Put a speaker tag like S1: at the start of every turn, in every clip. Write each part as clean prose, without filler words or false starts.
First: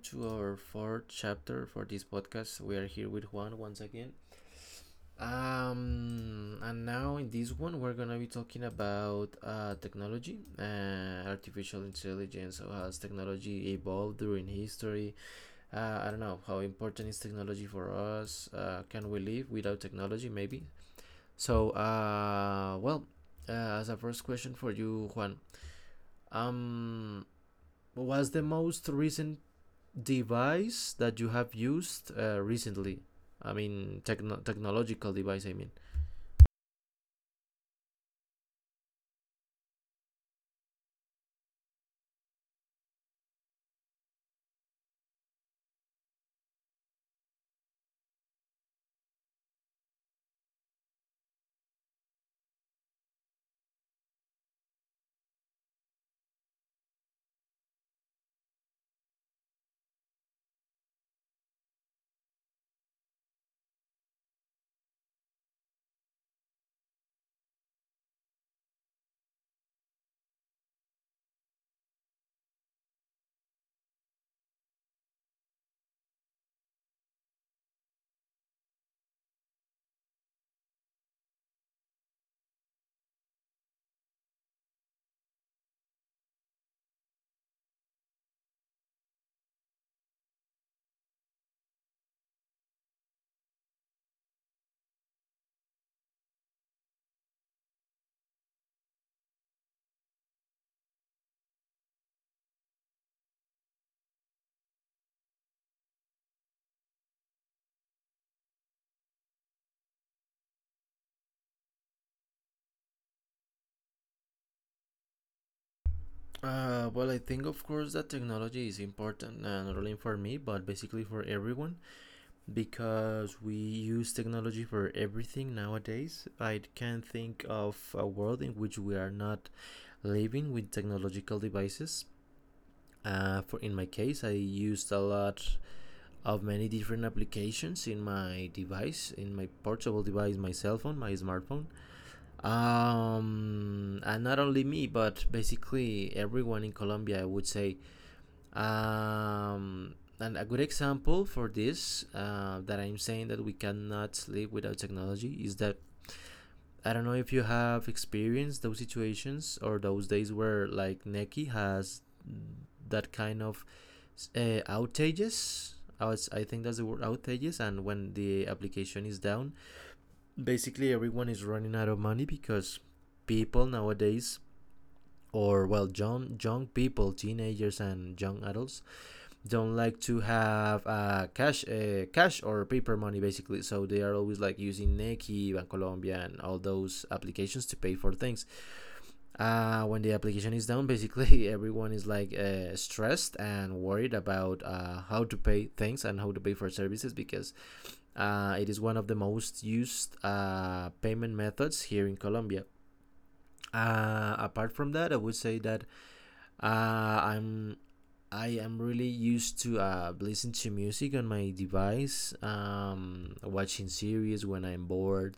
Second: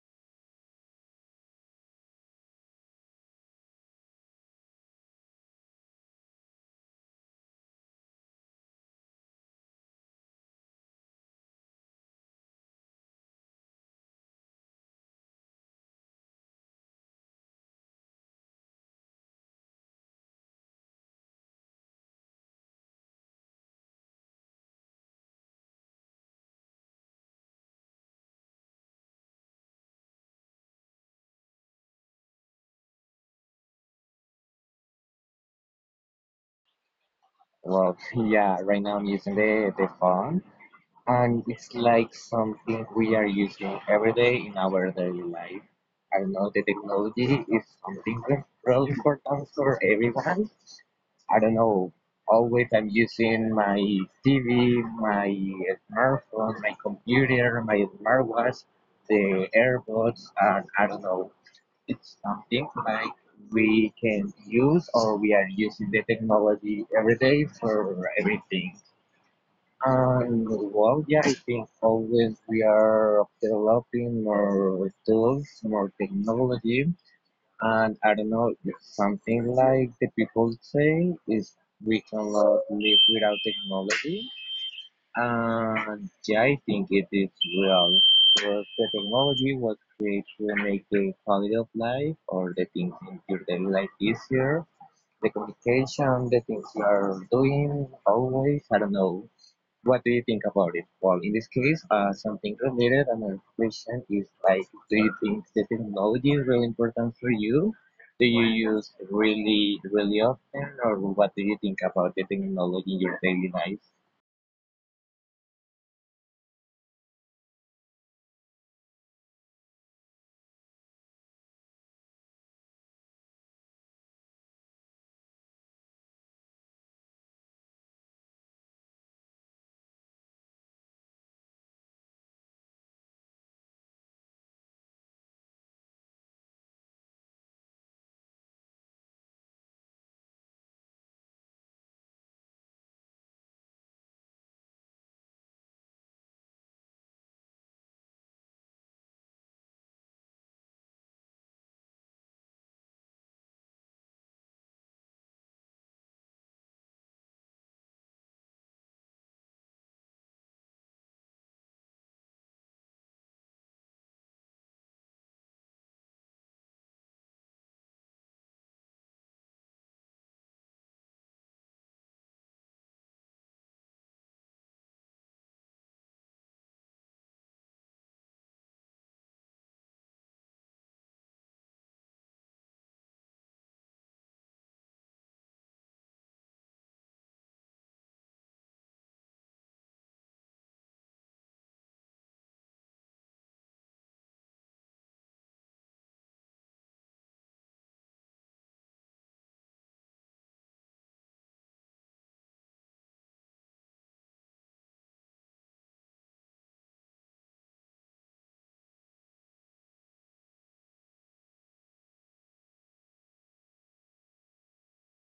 S1: to our fourth chapter for this podcast. We are here with Juan once again. And now in this one, we're gonna be talking about technology, artificial intelligence. How has technology evolved during history? I don't know how important is technology for us. Can we live without technology? Maybe. So, uh, as a first question for you, Juan, um, was the most recent device that you have used recently? I mean, technological device, I mean.
S2: Well, yeah, right now I'm using the phone, and it's like something we are using every day in our daily life. I don't know, the technology is something really important for everyone. I don't know, always I'm using my TV, my smartphone, my computer, my smartwatch, the AirPods, and I don't know. It's something like we can use or we are using the technology every day for everything. And well, yeah, I think always we are developing more tools, more technology, and I don't know, something like the people say is we cannot live without technology. Uh, yeah, I think it is real. Because the technology was created to make the quality of life or the things in your daily life easier. The communication, the things you are doing always, I don't know. What do you think about it? Well, in this case, something related, another question is like, do you think the technology is really important for you? Do you use really, really often, or what do you think about the technology in your daily life?
S1: I think, of course, that technology is important, not only for me, but basically for everyone, because we use technology for everything nowadays. I can't think of a world in which we are not living with technological devices. For In my case, I used a lot of many different applications in my device, in my portable device, my cell phone, my smartphone. And not only me, but basically everyone in Colombia, I would say. And a good example for this, that I'm saying that we cannot live without technology, is that I don't know if you have experienced those situations or those days where like Neki has that kind of outages. I think that's the word, outages. And when the application is down, basically everyone is running out of money, because people nowadays, or well, young people, teenagers and young adults, don't like to have cash or paper money, basically, so they are always like using Nequi, Bancolombia and all those applications to pay for things. When the application is down, basically everyone is like stressed and worried about how to pay things and how to pay for services, because it is one of the most used payment methods here in Colombia. Apart from that, I would say that uh, I'm I am really used to listen to music on my device, watching series when I'm bored,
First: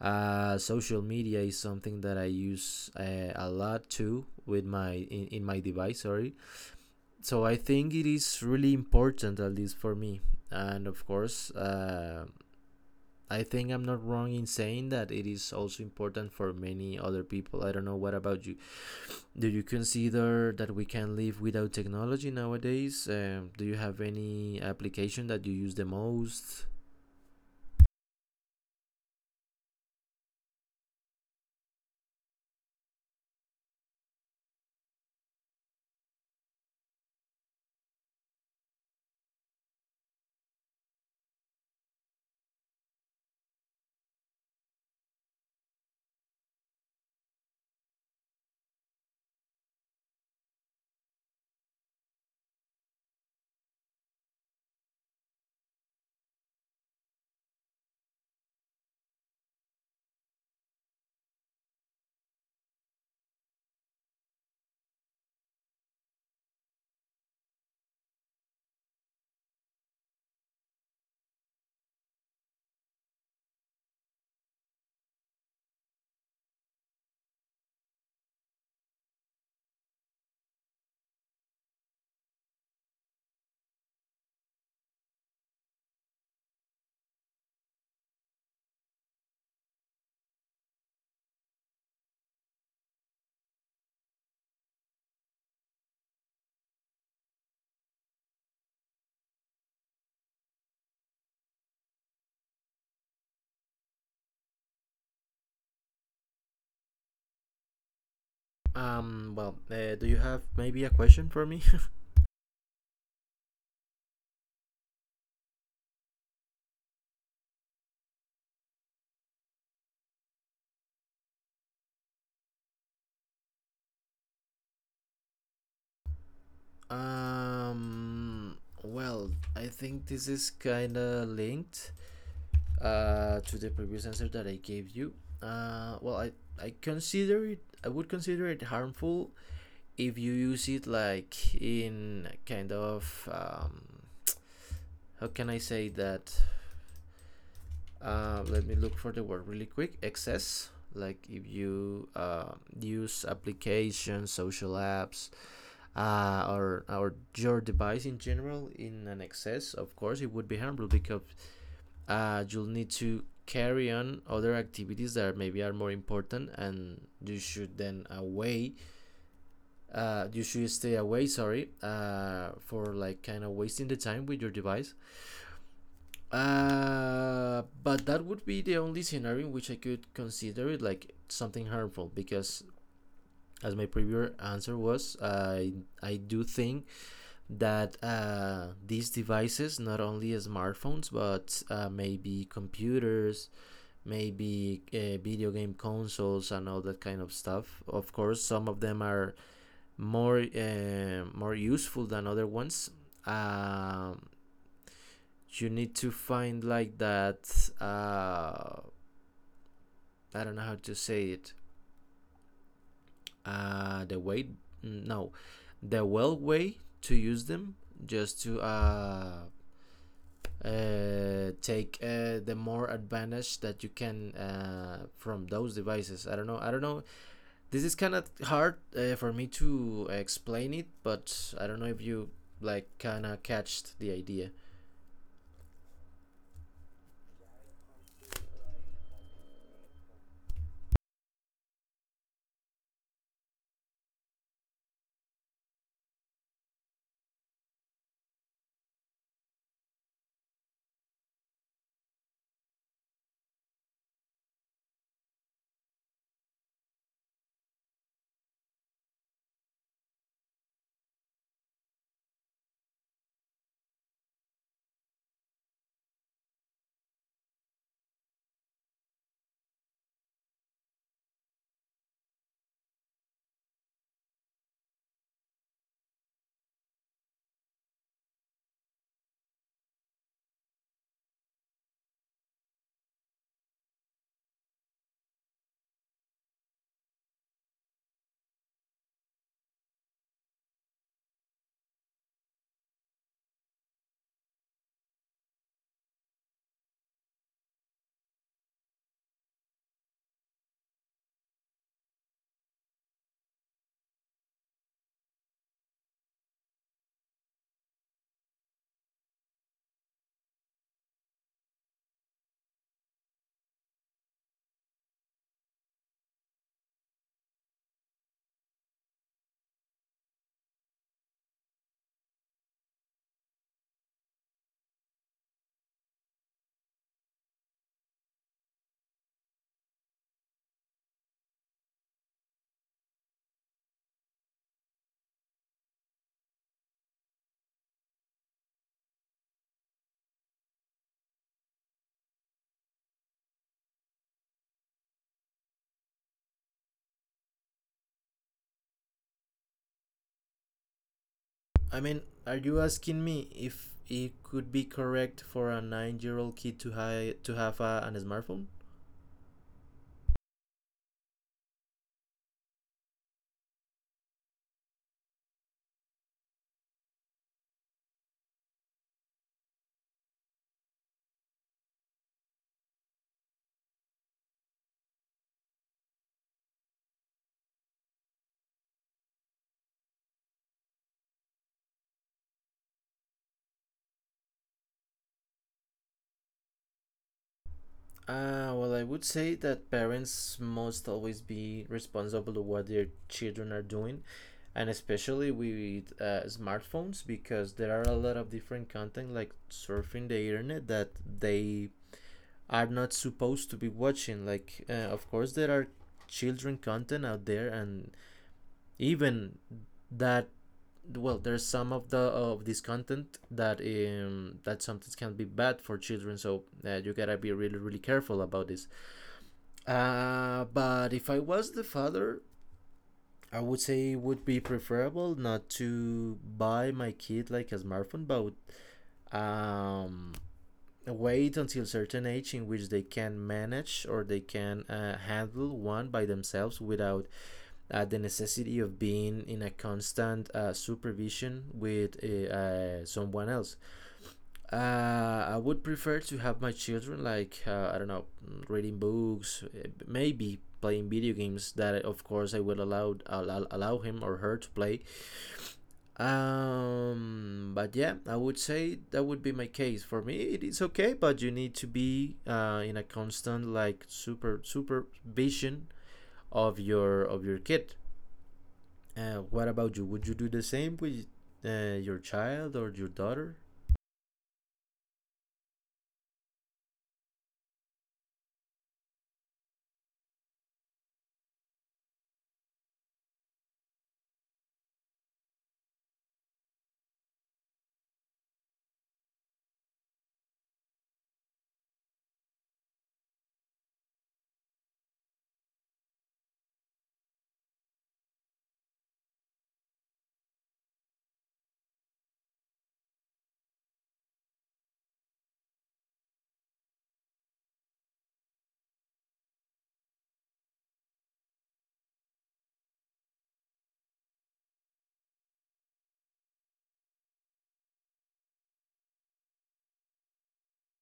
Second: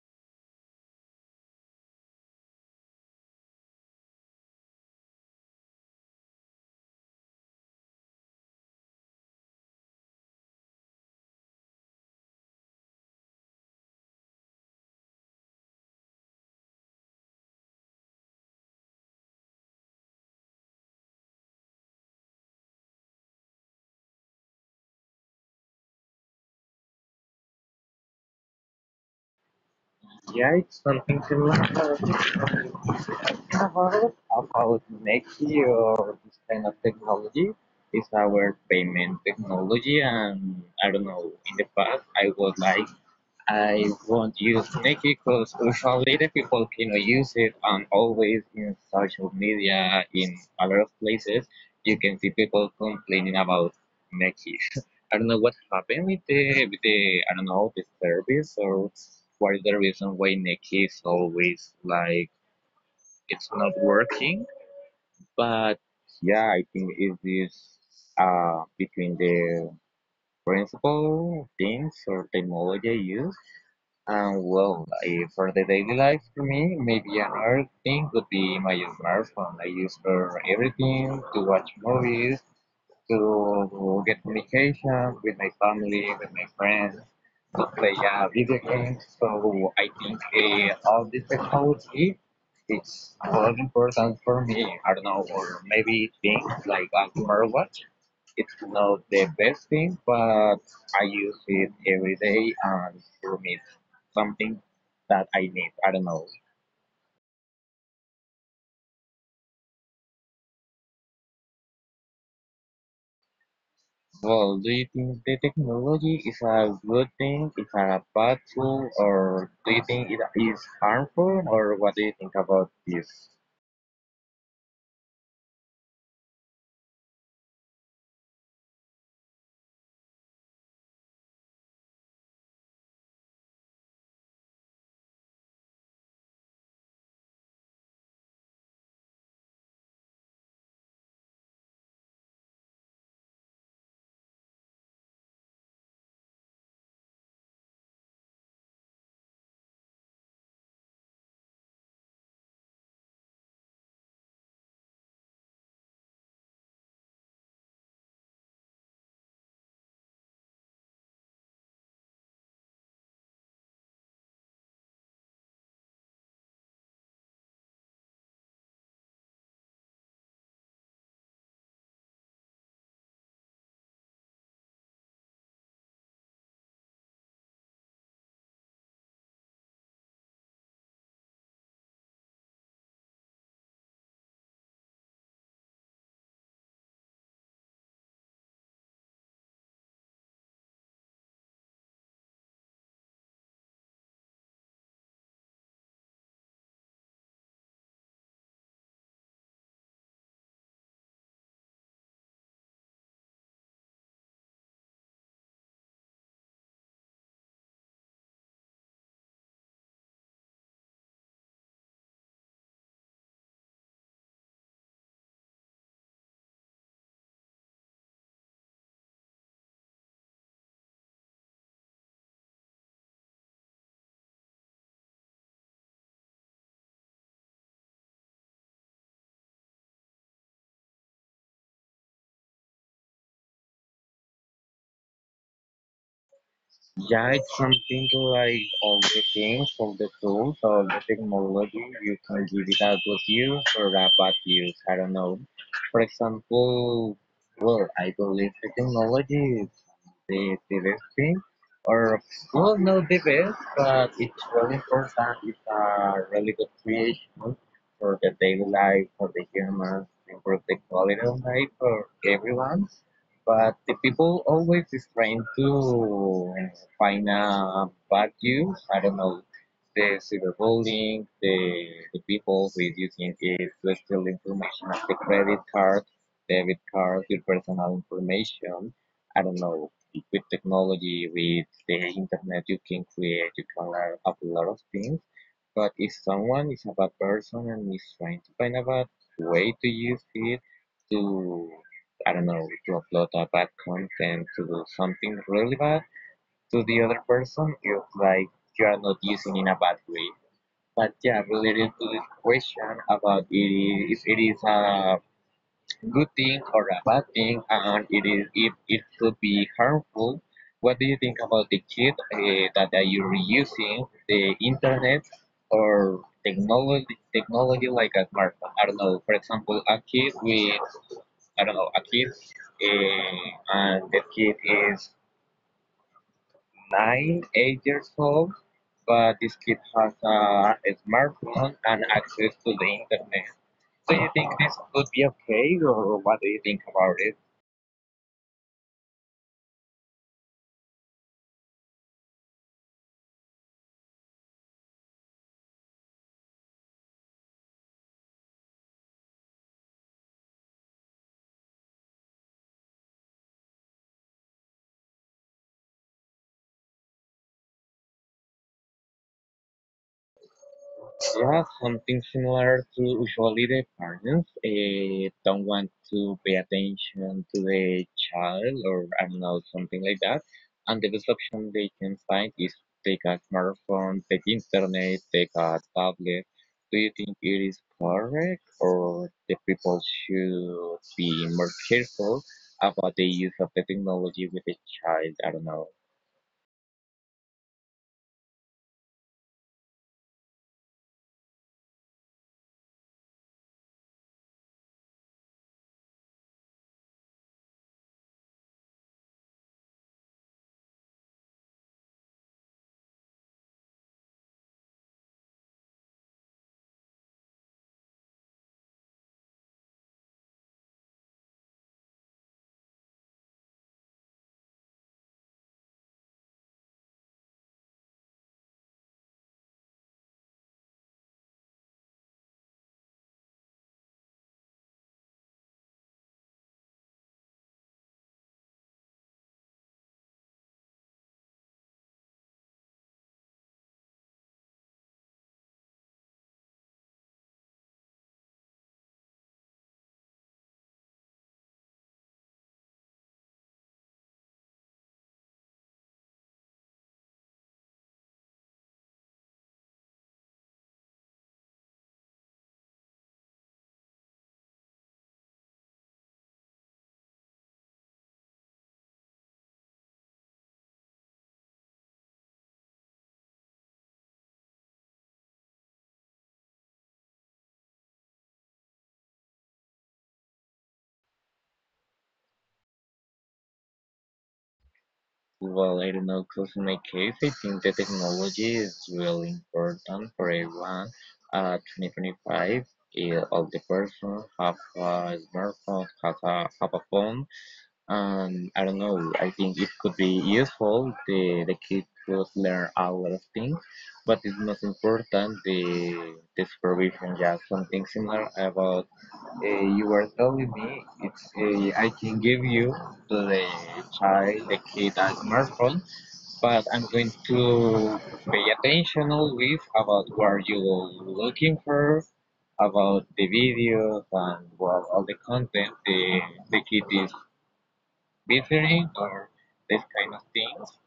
S1: social media is something that I use a lot too with my in my device. Sorry, so I think it is really important, at least for me. And of course, I think I'm not wrong in saying that it is also important for many other people. I don't know, what about you? Do you consider that we can live without technology nowadays? Do you have any application that you use the most?
S2: Yeah, it's something similar about Nexi or this kind of technology. It's our payment technology, and I don't know. In the past, I was like I won't use Nikki because usually the people cannot use it and always in social media in a lot of places you can see people complaining about Nikki. I don't know what happened with the I don't know the service or what is the reason why Nikki is always like it's not working. But yeah, I think it is between the principal things or technology used and well, eh, for the daily life for me, maybe another thing would be my smartphone. I use for everything, to watch movies, to get communication with my family, with my friends, to play video games. So I think eh, all this technology it's very important for me. I don't know, or maybe things like a smartwatch. It's not the best thing, but I use it every day and for me it's something that I need. I don't know.
S1: Do you have maybe a question for me?
S2: Well, do you think the technology is a good thing, is a bad tool, or do you think it is harmful, or what do you think about this?
S1: Um, well, I think this is kind of linked to the previous answer that I gave you. Uh, well, I, I would consider it harmful if you use it like in kind of, how can I say that? Let me look for the word really quick. Excess, like if you use applications, social apps, or your device in general, in an excess, of course it would be harmful, because you'll need to carry on other activities that maybe are more important, and you should then away you should stay away, sorry, for like kind of wasting the time with your device. But that would be the only scenario in which I could consider it like something harmful, because, as my previous answer was, I do think that these devices, not only smartphones, but maybe computers, maybe video game consoles, and all that kind of stuff. Of course, some of them are more useful than other ones. Um, you need to find like that. I don't know how to say it. Uh the way no the well way to use them, just to take, the more advantage that you can, from those devices. I don't know, I don't know, this is kind of hard for me to explain it, but I don't know if you like kind of catched the idea.
S2: Yeah, it's something like everything for the tools or the technology. You can give it a good use or a bad use. I don't know. For example, well, I believe the technology the directing or well, not the best, but it's really important. It's a really good creation for the daily life, for the humans, improve the quality of life for everyone. But the people always is trying to find a bad use. I don't know the cyberbullying, the people with using it to steal information of the credit card, debit card, your personal information. I don't know with technology, with the internet, you can create, you can learn a lot of things. But if someone is a bad person and is trying to find a bad way to use it to, I don't know, to upload a bad content, to do something really bad to the other person, it's like you are not using in a bad way. But yeah, related to this question about it is, if it is a good thing or a bad thing, and it is if it could be harmful. What do you think about the kid that are you reusing the internet or technology like a smartphone? I don't know. For example, a kid with I don't know a kid, uh, and the kid is nine, 8 years old, but this kid has a smartphone and access to the internet. Do you think this could be okay, or what do you think about it?
S1: I mean, are you asking me if it could be correct for a nine-year-old kid to have an smartphone?
S2: Yeah, something similar to usually the parents don't want to pay attention to the child or I don't know, something like that. And the best option they can find is take a smartphone, take internet, take a tablet. Do you think it is correct or the people should be more careful about the use of the technology with the child? I don't know.
S1: I would say that parents must always be responsible to what their children are doing, and especially with smartphones, because there are a lot of different content, like surfing the internet, that they are not supposed to be watching. Like, of course, there are children content out there, and even that, well, there's some of this content that that sometimes can be bad for children, so you gotta be really careful about this. But if I was the father, I would say it would be preferable not to buy my kid like a smartphone, but um wait until a certain age in which they can manage, or they can handle one by themselves without the necessity of being in a constant supervision with someone else. I would prefer to have my children, like, I don't know, reading books, maybe playing video games that, of course, I will allow him or her to play, but yeah, I would say that would be my case. For me, it is okay, but you need to be in a constant like super supervision of your kid. What about you? Would you do the same with your child or your daughter?
S2: Well, I don't know, because in my case, I think the technology is really important for everyone. 2025, eh, all the person have a smartphone, have a phone, and I don't know, I think it could be useful. The kid could learn a lot of things, but it's most important the supervision. Yeah, something similar about you were telling me, it's I can give you to the child, the kid, a smartphone but I'm going to pay attention always about what you're looking for, about the videos and well, all the content the kid is visiting or this kind of things.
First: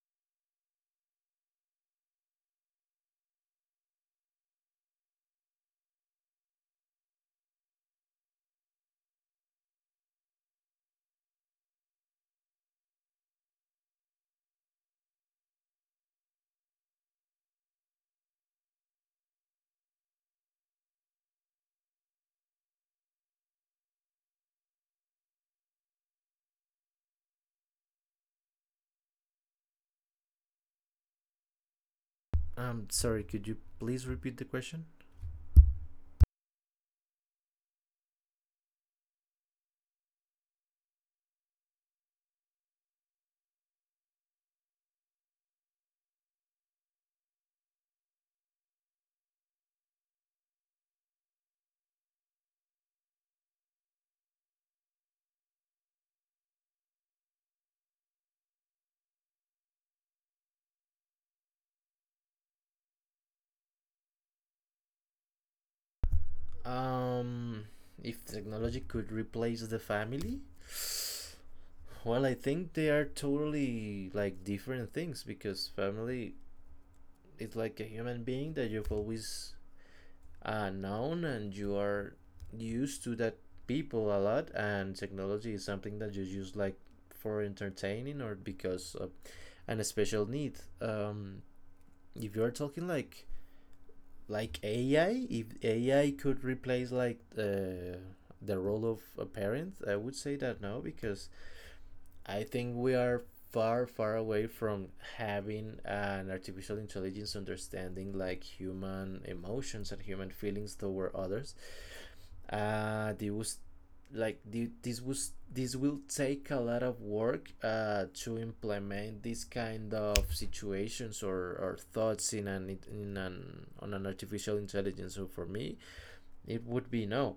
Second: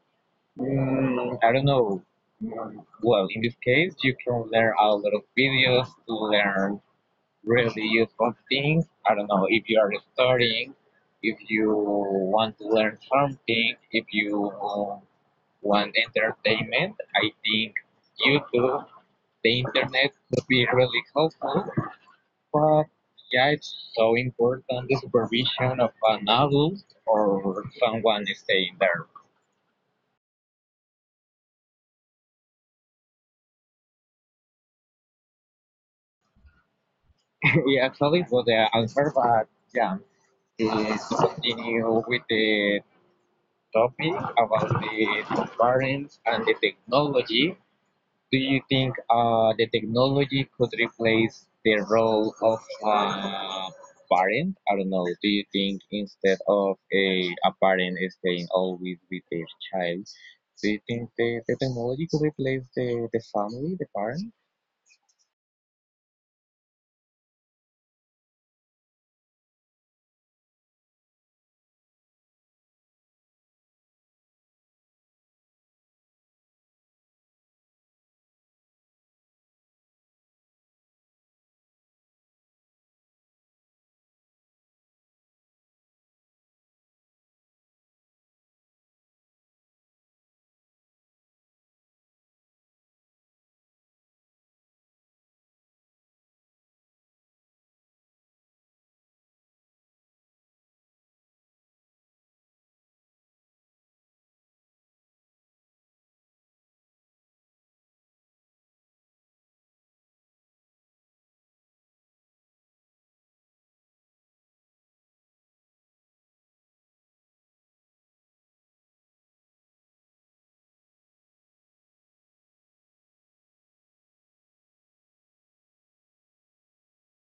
S2: Mm, I don't know. Well, in this case, you can learn a lot of videos to learn really useful things. I don't know if you are studying, if you want to learn something, if you one entertainment. I think YouTube, the internet could be really helpful, but yeah, it's so important the supervision of an adult or someone staying there.
S1: Sorry, could you please repeat the question?
S2: Yeah, actually, was the answer, but yeah, eh, to continue with the topic about the parents and the technology. Do you think the technology could replace the role of a parent? I don't know. Do you think instead of a parent staying always with their child, do you think the technology could replace the family, the parent?
S1: Um, if technology could replace the family, well, I think they are totally like different things, because family, it's like a human being that you've always known, and you are used to that people a lot, and technology is something that you use like for entertaining or because of an special need. um, if you're talking like ai if AI could replace like the role of a parent, I would say that no, because I think we are far, far away from having an artificial intelligence understanding like human emotions and human feelings toward others. They was like the- this was This will take a lot of work to implement these kind of situations, or thoughts in an on an artificial intelligence, so for me it would be no.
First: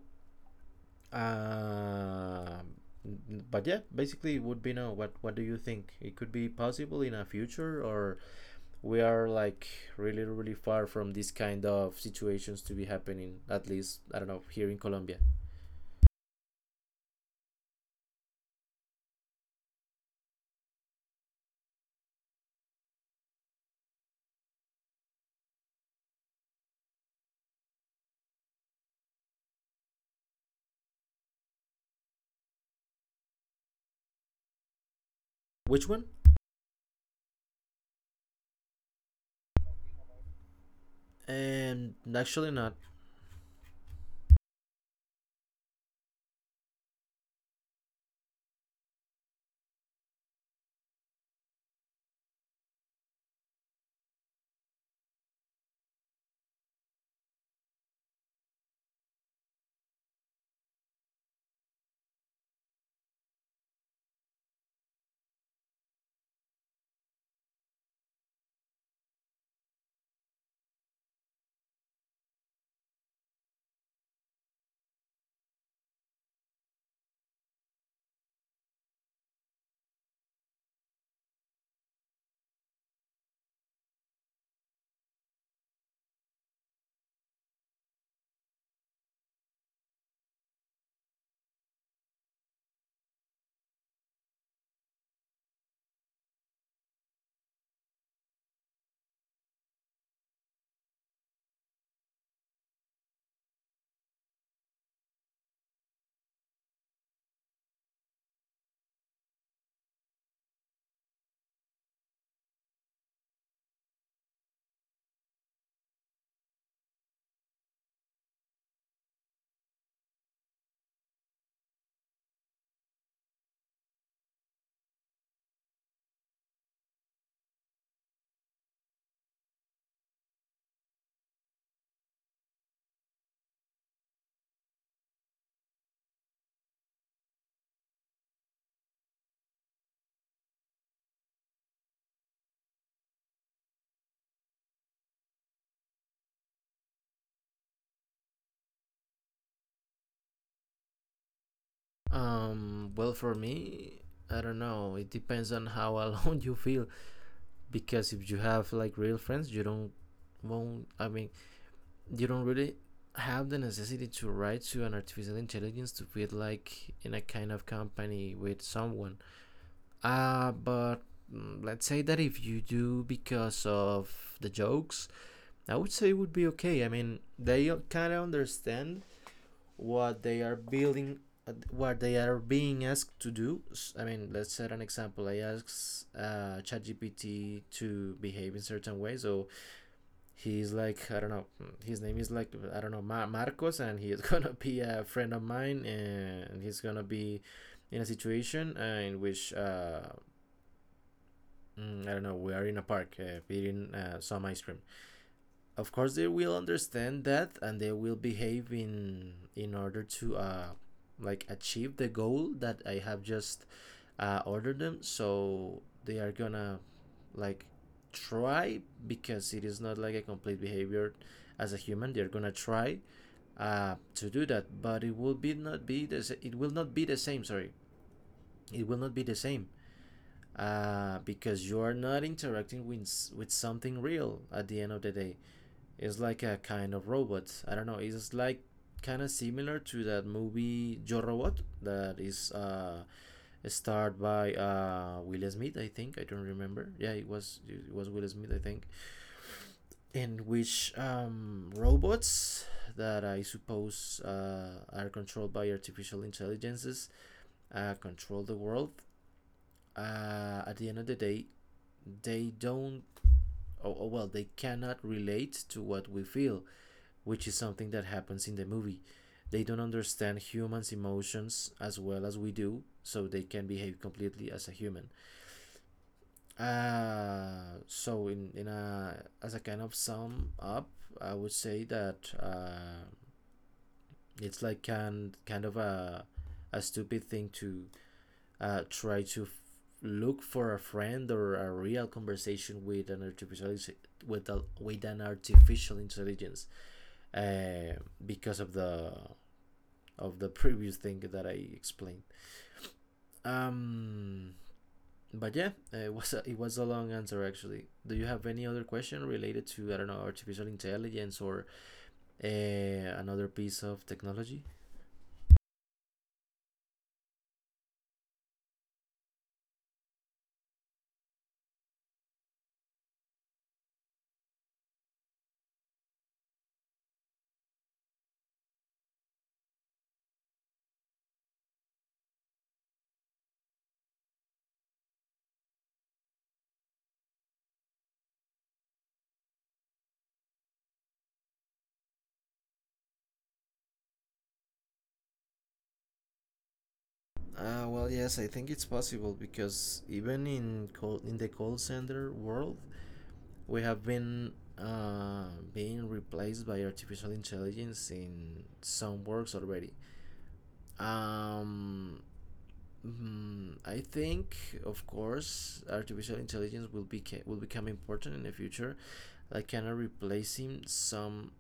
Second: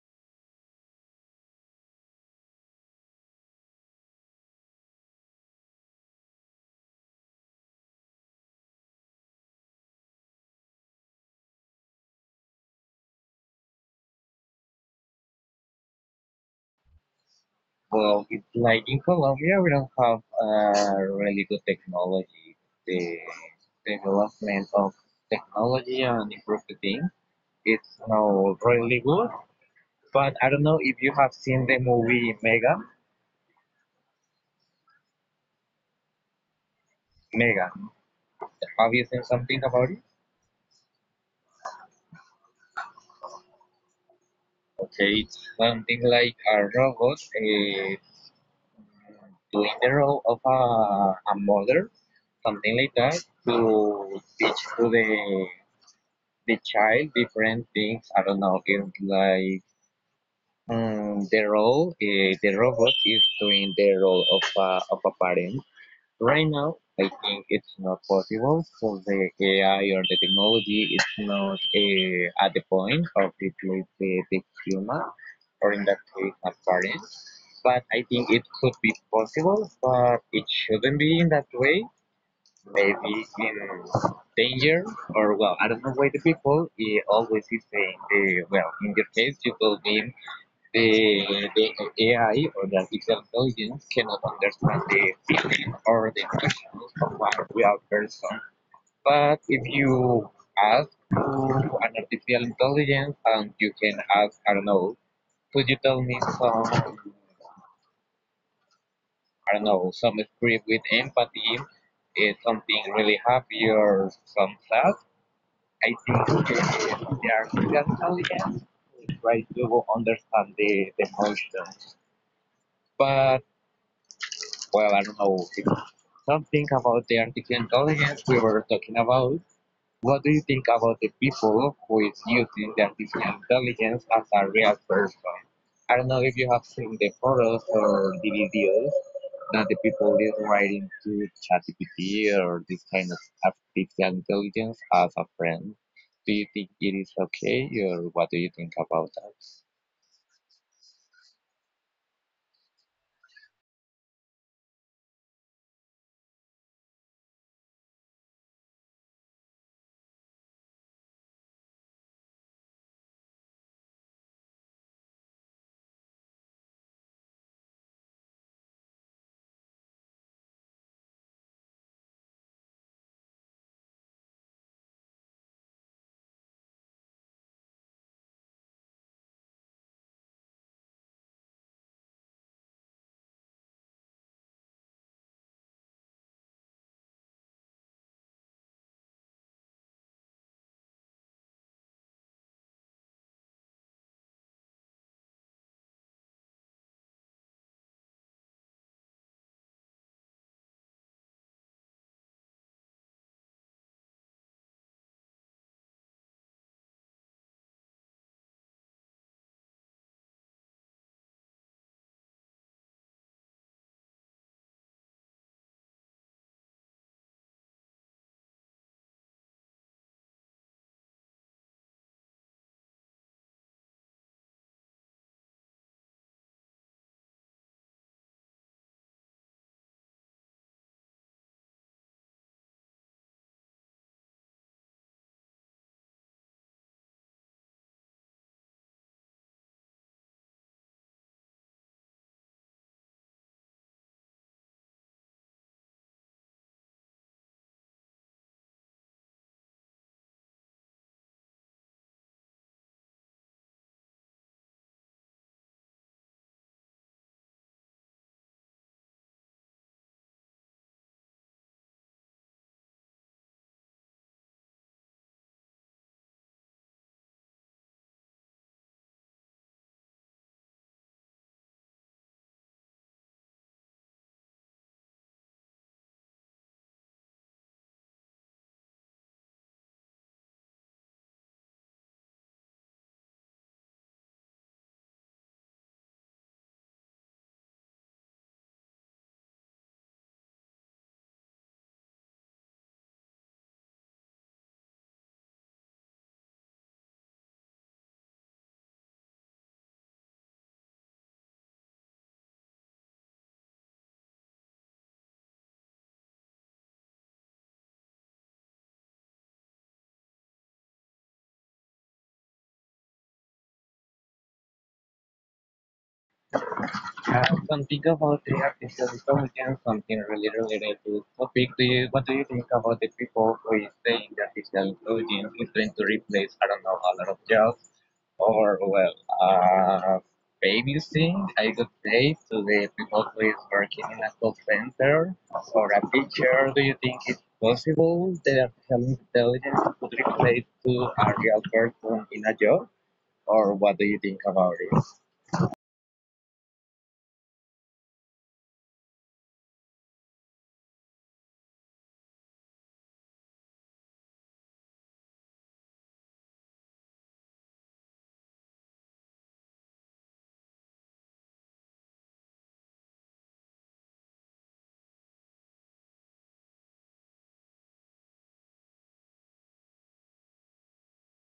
S1: um, but yeah, basically, it would be no. What do you think? It could be possible in a future, or we are like really, really far from this kind of situations to be happening. At least I don't know, here in Colombia.
S2: Well, it's like in Colombia, we don't have really good technology. The development of technology and improved things, it's not really good. But I don't know if you have seen the movie Mega.
S1: Which one?
S2: Mega. Have you seen something about it?
S1: And actually, not.
S2: Okay, it's something like a robot doing the role of a mother, something like that, to teach to the child different things. I don't know. It's like the role, the robot is doing the role of a parent. Right now, I think it's not possible because the AI or the technology is not at the point of replace the human or in that case a parent. But I think it could be possible, but it shouldn't be in that way. Maybe in danger or well, I don't know why the people eh, always is saying, eh, well, in your case you will be the AI or the artificial intelligence cannot understand the feeling or the emotions of a real person. But if you ask to an artificial intelligence and you can ask, I don't know, could you tell me some, I don't know, some script with empathy, eh, something really happy or some sad? I think eh, the artificial intelligence try to understand the emotions. But well, I don't know. If something about the artificial intelligence we were talking about. What do you think about the people who is using the artificial intelligence as a real person? I don't know if you have seen the photos or the videos that the people is writing to ChatGPT or this kind of artificial intelligence as a friend. Do you think it is okay, or what do you think about that?
S1: Well, for me, I don't know. It depends on how alone you feel. Because if you have like real friends, you don't won't. I mean, you don't really have the necessity to write to an artificial intelligence to feel like in a kind of company with someone. But let's say that if you do, because of the jokes, I would say it would be okay. I mean, they kind of understand what they are building, what they are being asked to do. I mean, let's set an example. I ask ChatGPT to behave in certain ways, so he's like, I don't know, his name is like, I don't know, Marcos, and he is gonna be a friend of mine, and he's gonna be in a situation, in which, I don't know, we are in a park, eating some ice cream. Of course they will understand that, and they will behave in order to, like, achieve the goal that I have just ordered them, so they are gonna like try, because it is not like a complete behavior as a human. They're gonna try to do that, but it will not be the same. Sorry, it will not be the same, because you are not interacting with something real. At the end of the day, is like a kind of robot. I don't know. It's like kind of similar to that movie Yo Robot, that is starred by Will Smith, I think. I don't remember. Yeah, it was Will Smith, I think. In which, robots that I suppose are controlled by artificial intelligences control the world. At the end of the day, they don't. Oh, well, they cannot relate to what we feel, which is something that happens in the movie. They don't understand humans' emotions as well as we do, so they can behave completely as a human. So in a as a kind of sum up, I would say that it's like kind of a stupid thing to uh, try to f- look for a friend or a real conversation with an artificial with an artificial intelligence uh, because of the previous thing that I explained. Um, but it was it was a long answer actually. Do you have any other question related to, I don't know, artificial intelligence or another piece of technology?
S2: Uh, Something about the artist is something really related to this topic. Do you, what do you think about the people who is saying that artificial intelligence is going to replace, I don't know, a lot of jobs or, well, babysitting, I could say, to the people who is working in a call center or a teacher? Do you think it's possible that artificial intelligence could replace to a real person in a job? Or what do you think about it?
S1: Well, yes, I think it's possible because in the call center world, we have been uh, being replaced by artificial intelligence in some works already. Um, I think, of course, artificial intelligence will become important in the future, like kind of replacing some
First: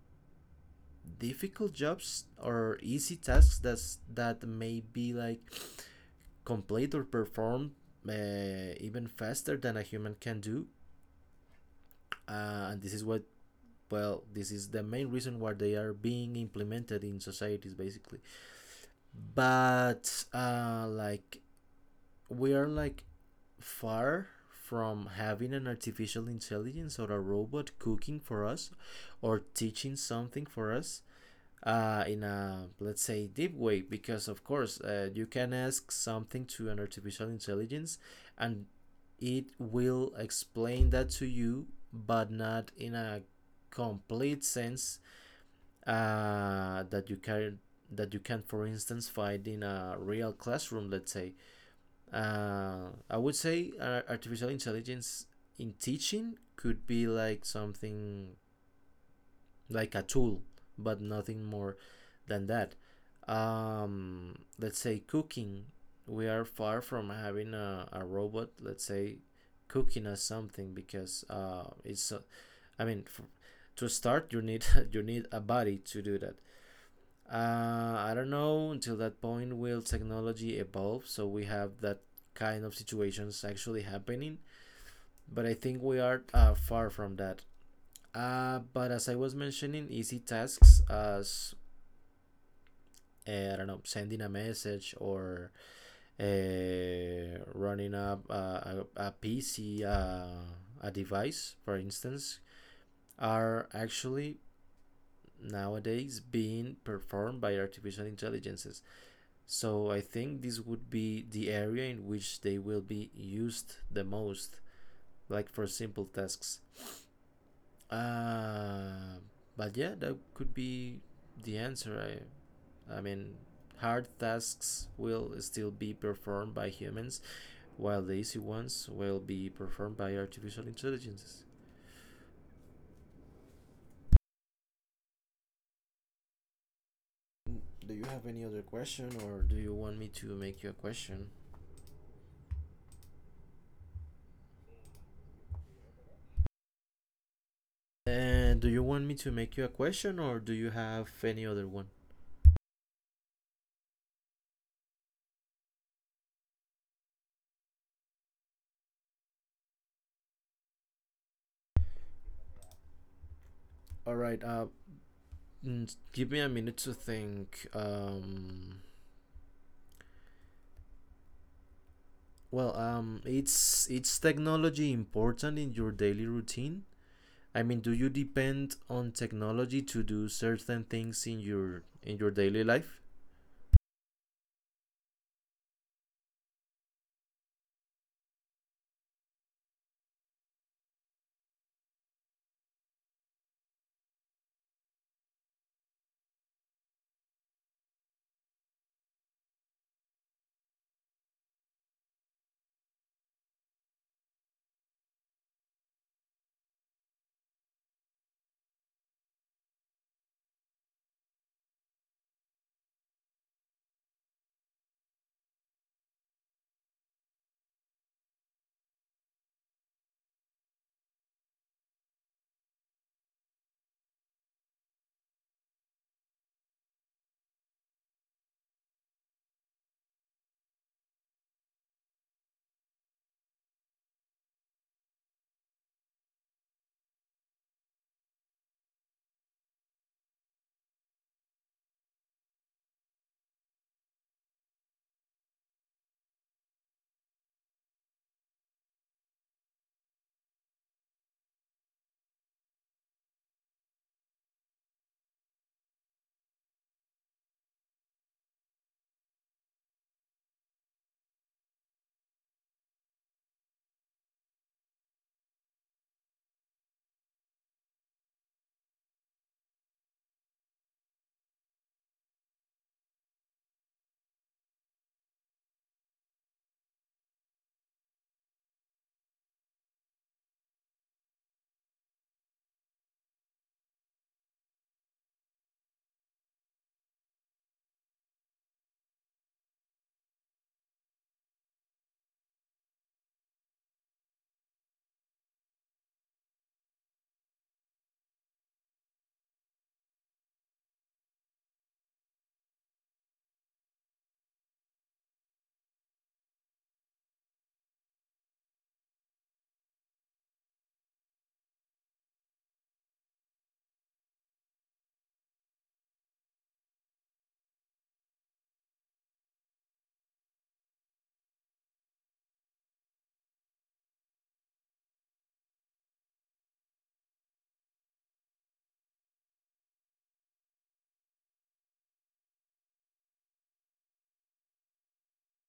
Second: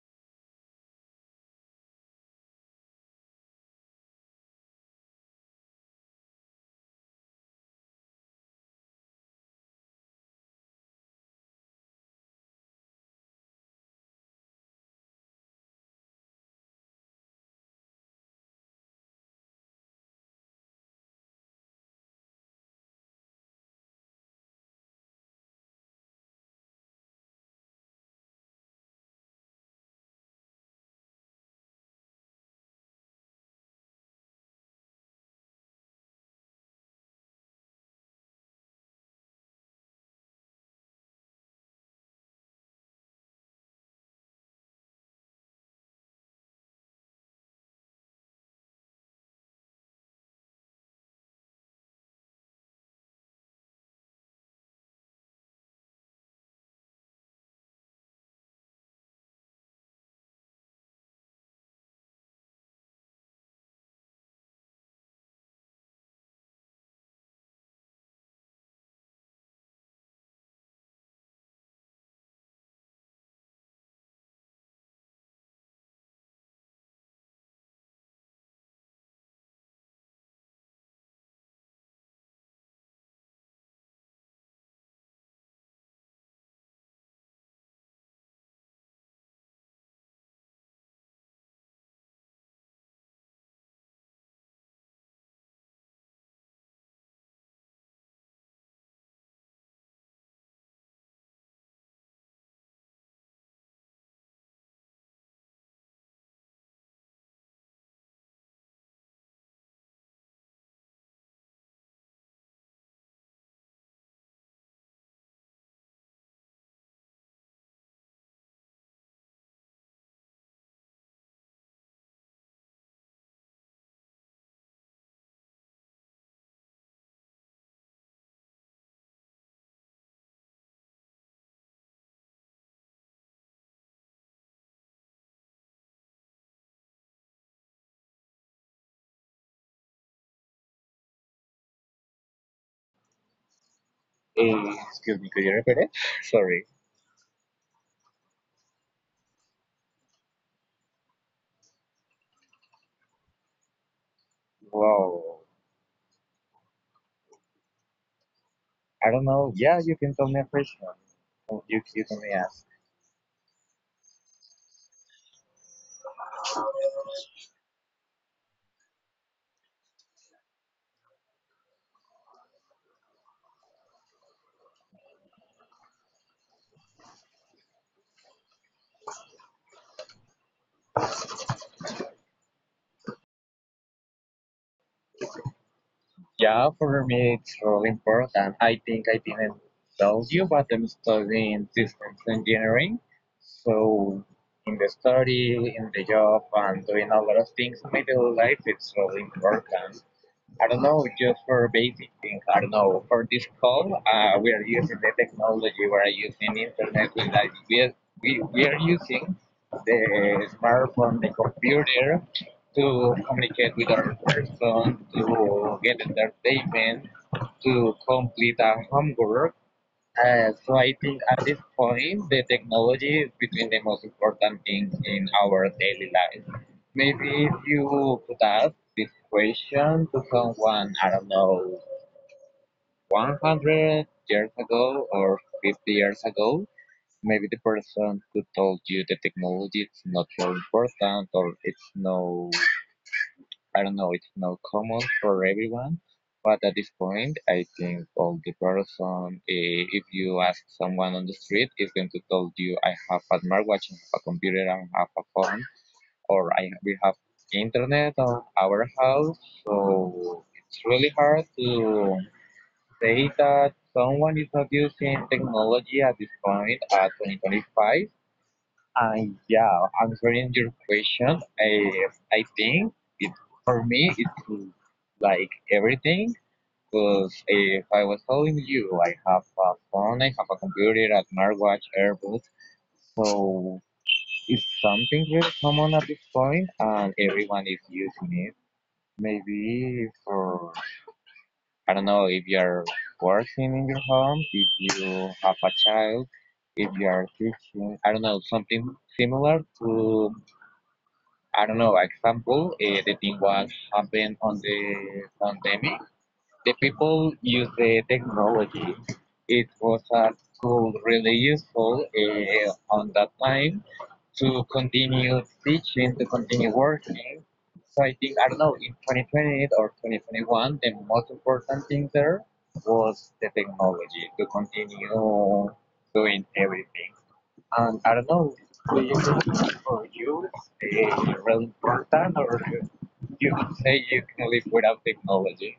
S1: difficult jobs or easy tasks that may be like complete or performed even faster than a human can do. And this is what well this is the main reason why they are being implemented in societies basically, but like we are like far from having an artificial intelligence or a robot cooking for us or teaching something for us, in a, let's say, deep way. Because of course you can ask something to an artificial intelligence and it will explain that to you, but not in a complete sense that you can, for instance, find in a real classroom, let's say. I would say artificial intelligence in teaching could be like something like a tool, but nothing more than that. Let's say cooking. We are far from having a robot, let's say, cooking us something because it's. I mean, f- to start, you need you need a body to do that. I don't know. Until that point, will technology evolve so we have that kind of situations actually happening? But I think we are far from that. But as I was mentioning, easy tasks as, I don't know, sending a message or uh, running up uh, a, PC, a device, for instance, are actually nowadays being performed by artificial intelligences. So I think this would be the area in which they will be used the most, like for simple tasks. Uh, but that could be the answer. I mean, hard tasks will still be performed by humans, while the easy ones will be performed by artificial intelligences. Do you have any other question, or do you want me to make you a question?
S2: Hey, excuse me, could you repeat it? Sorry.
S1: And do you want me to make you a question, or do you have any other one?
S2: Wow. I don't know. Yeah, you can tell me a question. Oh, you can ask.
S1: All right. Give me a minute to think. Well, it's technology important in your daily routine? I mean, do you depend on technology to do certain things in your daily life?
S2: Yeah, for me, it's really important. I think I didn't tell you, but I'm studying systems engineering. So, in the study, in the job, and doing a lot of things in my daily life, it's really important. I don't know, just for basic things. I don't know. For this call, we are using the technology. We are using internet. We like we are using the smartphone, the computer, to communicate with other person, to get entertainment, to complete a homework. So I think at this point, the technology is between the most important things in our daily life. Maybe if you could ask this question to someone, I don't know, 100 years ago or 50 years ago, maybe the person who told you the technology is not so important or it's no, I don't know, it's not common for everyone, but at this point, I think all the person, if you ask someone on the street, is going to tell you, I have a smartwatch, I have a computer, I have a phone, or I we have internet on our house. So it's really hard to say that someone is not using technology at this point at 2025. uh, yeah, answering your question, I think it, for me it's like everything. Because if I was telling you, I have a phone, I have a computer, a smartwatch, AirPods, so it's something really common at this point, and everyone is using it. Maybe for, I don't know if you're working in your home, if you have a child, if you are teaching, I don't know, something similar to, I don't know, example, the thing was happened on the pandemic. The people use the technology. It was a tool really useful on that time to continue teaching, to continue working. So I think, I don't know, in 2020 or 2021, the most important thing there was the technology to continue doing everything. And I don't know, do you could, or you really important, or you could say you can live without technology?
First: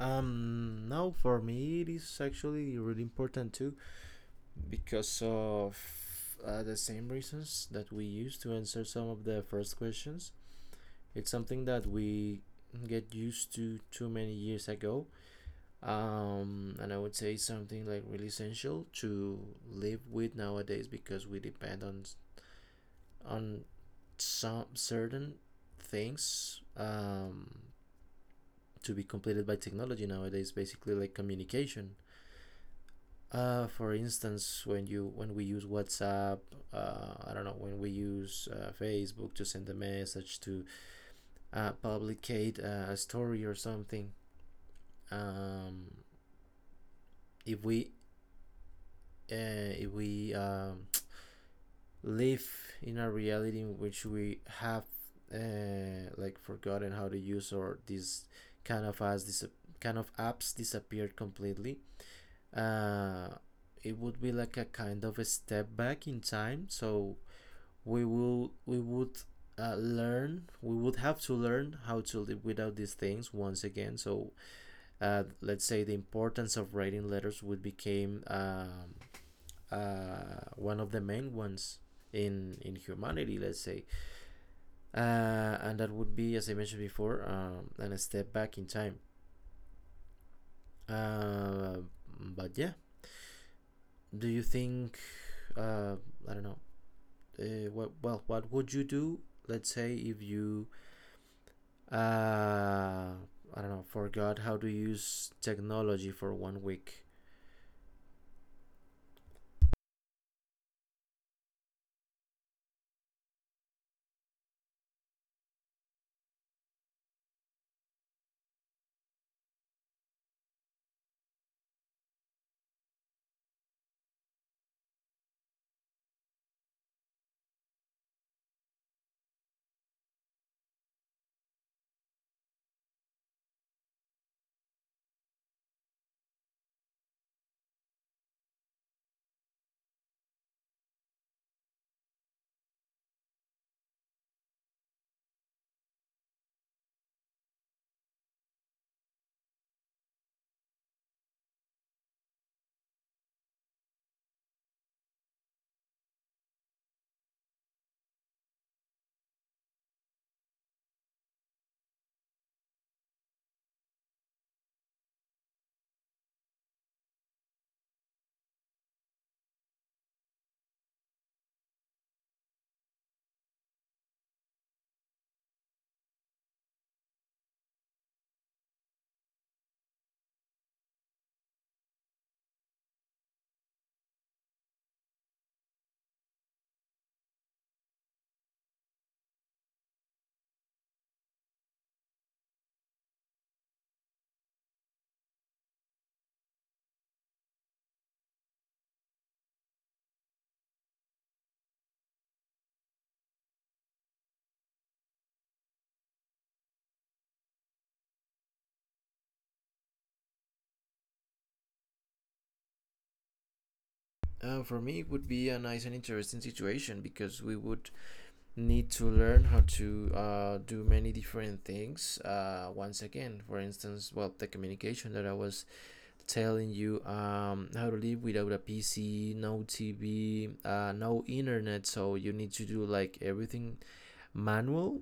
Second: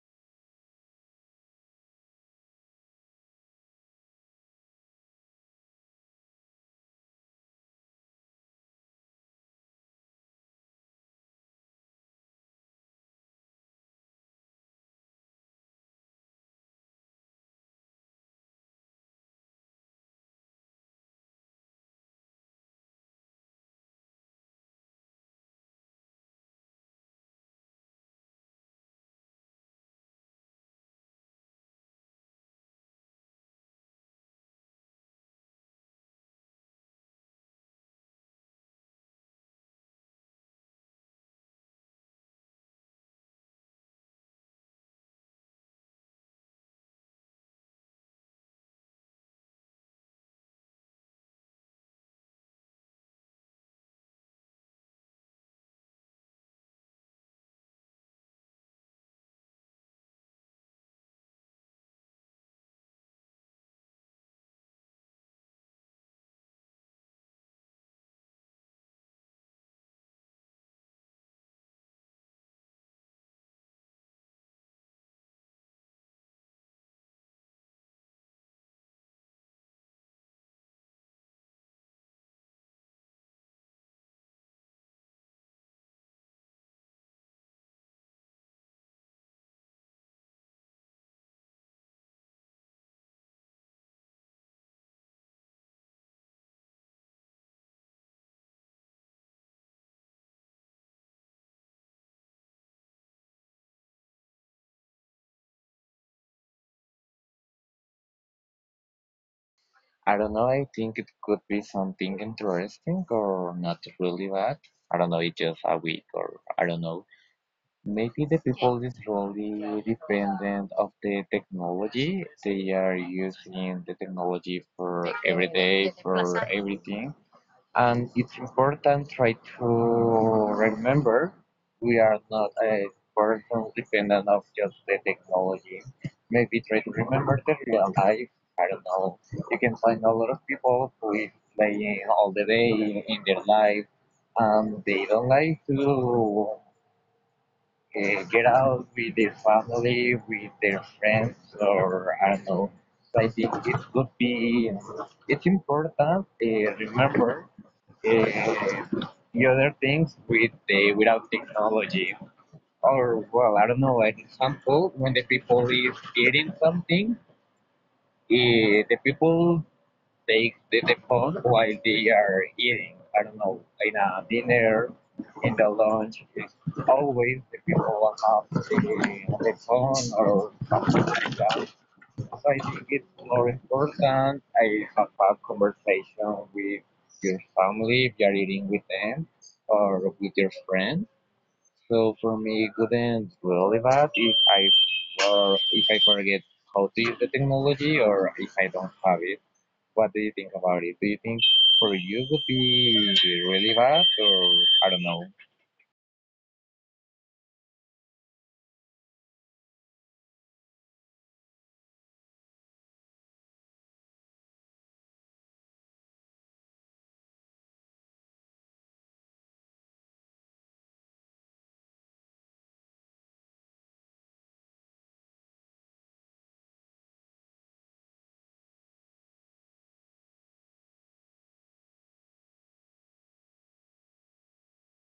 S1: No, for me it is actually really important too, because of the same reasons that we use to answer some of the first questions. It's something that we get used to too many years ago, and I would say something like really essential to live with nowadays, because we depend on some certain things to be completed by technology nowadays. Basically, like communication. For instance, when you when we use WhatsApp, I don't know, when we use Facebook to send a message, to publicate a story or something. Um, if we if we live in a reality in which we have like forgotten how to use, or these kind of, as this kind of apps disappeared completely, uh, it would be like a kind of a step back in time. So we would learn we would have to learn how to live without these things once again. So let's say the importance of writing letters would become, one of the main ones in humanity, let's say, and that would be, as I mentioned before, and a step back in time. Uh, but do you think? Uh, I don't know. Well, what would you do? Let's say if you, uh, I don't know, forgot how to use technology for 1 week.
S2: I don't know, I think it could be something interesting or not really bad. I don't know, it's just a week or I don't know. Maybe the people is really dependent of the technology. They are using the technology for every day, for everything. And it's important try to remember we are not a person dependent of just the technology, maybe try to remember the real life, I don't know, you can find a lot of people who is playing all the day in their life and they don't like to get out with their family, with their friends, or I don't know. So I think it could be, it's important remember uh, the other things with the without technology. Or well, I don't know. Like example, when the people is eating something, the people take the phone while they are eating. I don't know, in a dinner, in the lunch, it's always the people will have the phone or something like that. So I think it's more important I have a conversation with your family if you're eating with them or with your friends. So for me, it wouldn't really bad if I, for, if I forget how to use the technology or if I don't have it. What do you think about it? Do you think for you would be really bad or I don't know?
S1: For me, it would be a nice and interesting situation because we would need to learn how to do many different things, once again. For instance, well, the communication that I was telling you, how to live without a PC, no TV, no internet. So you need to do like everything manual,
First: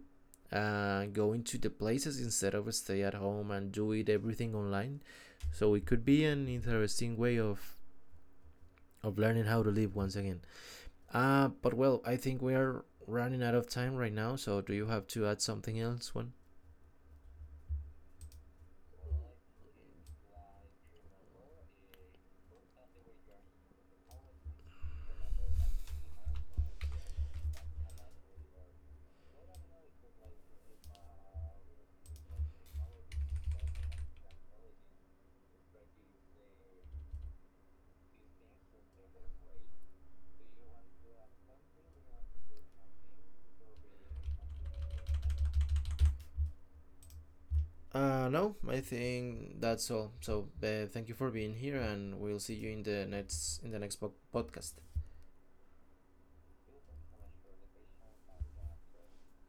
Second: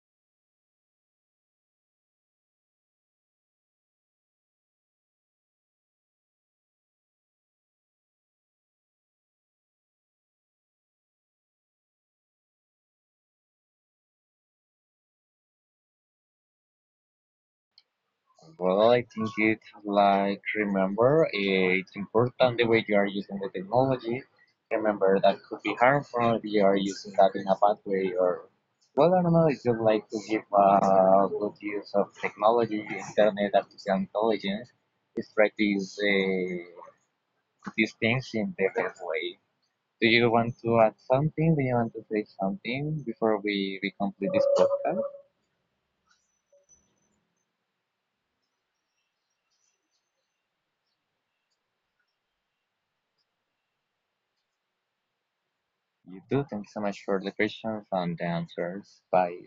S1: going to the places instead of stay at home and do it everything online. So it could be an interesting way of learning how to live once again. But I think we are running out of time right now. So do you have to add something else, one?
S2: Well, I think it's like remember, it's important the way you are using the technology. Remember that could be harmful if you are using that in a bad way or well, I don't know. It's just like to give good use of technology, internet, artificial intelligence. Is try to use these things in the best way. Do you want to add something? Do you want to say something before we complete this podcast?
S1: No, I think that's all. So thank you for being here, and we'll see you in the next podcast.
S2: You do. Thank you so much for the questions and the answers. Bye.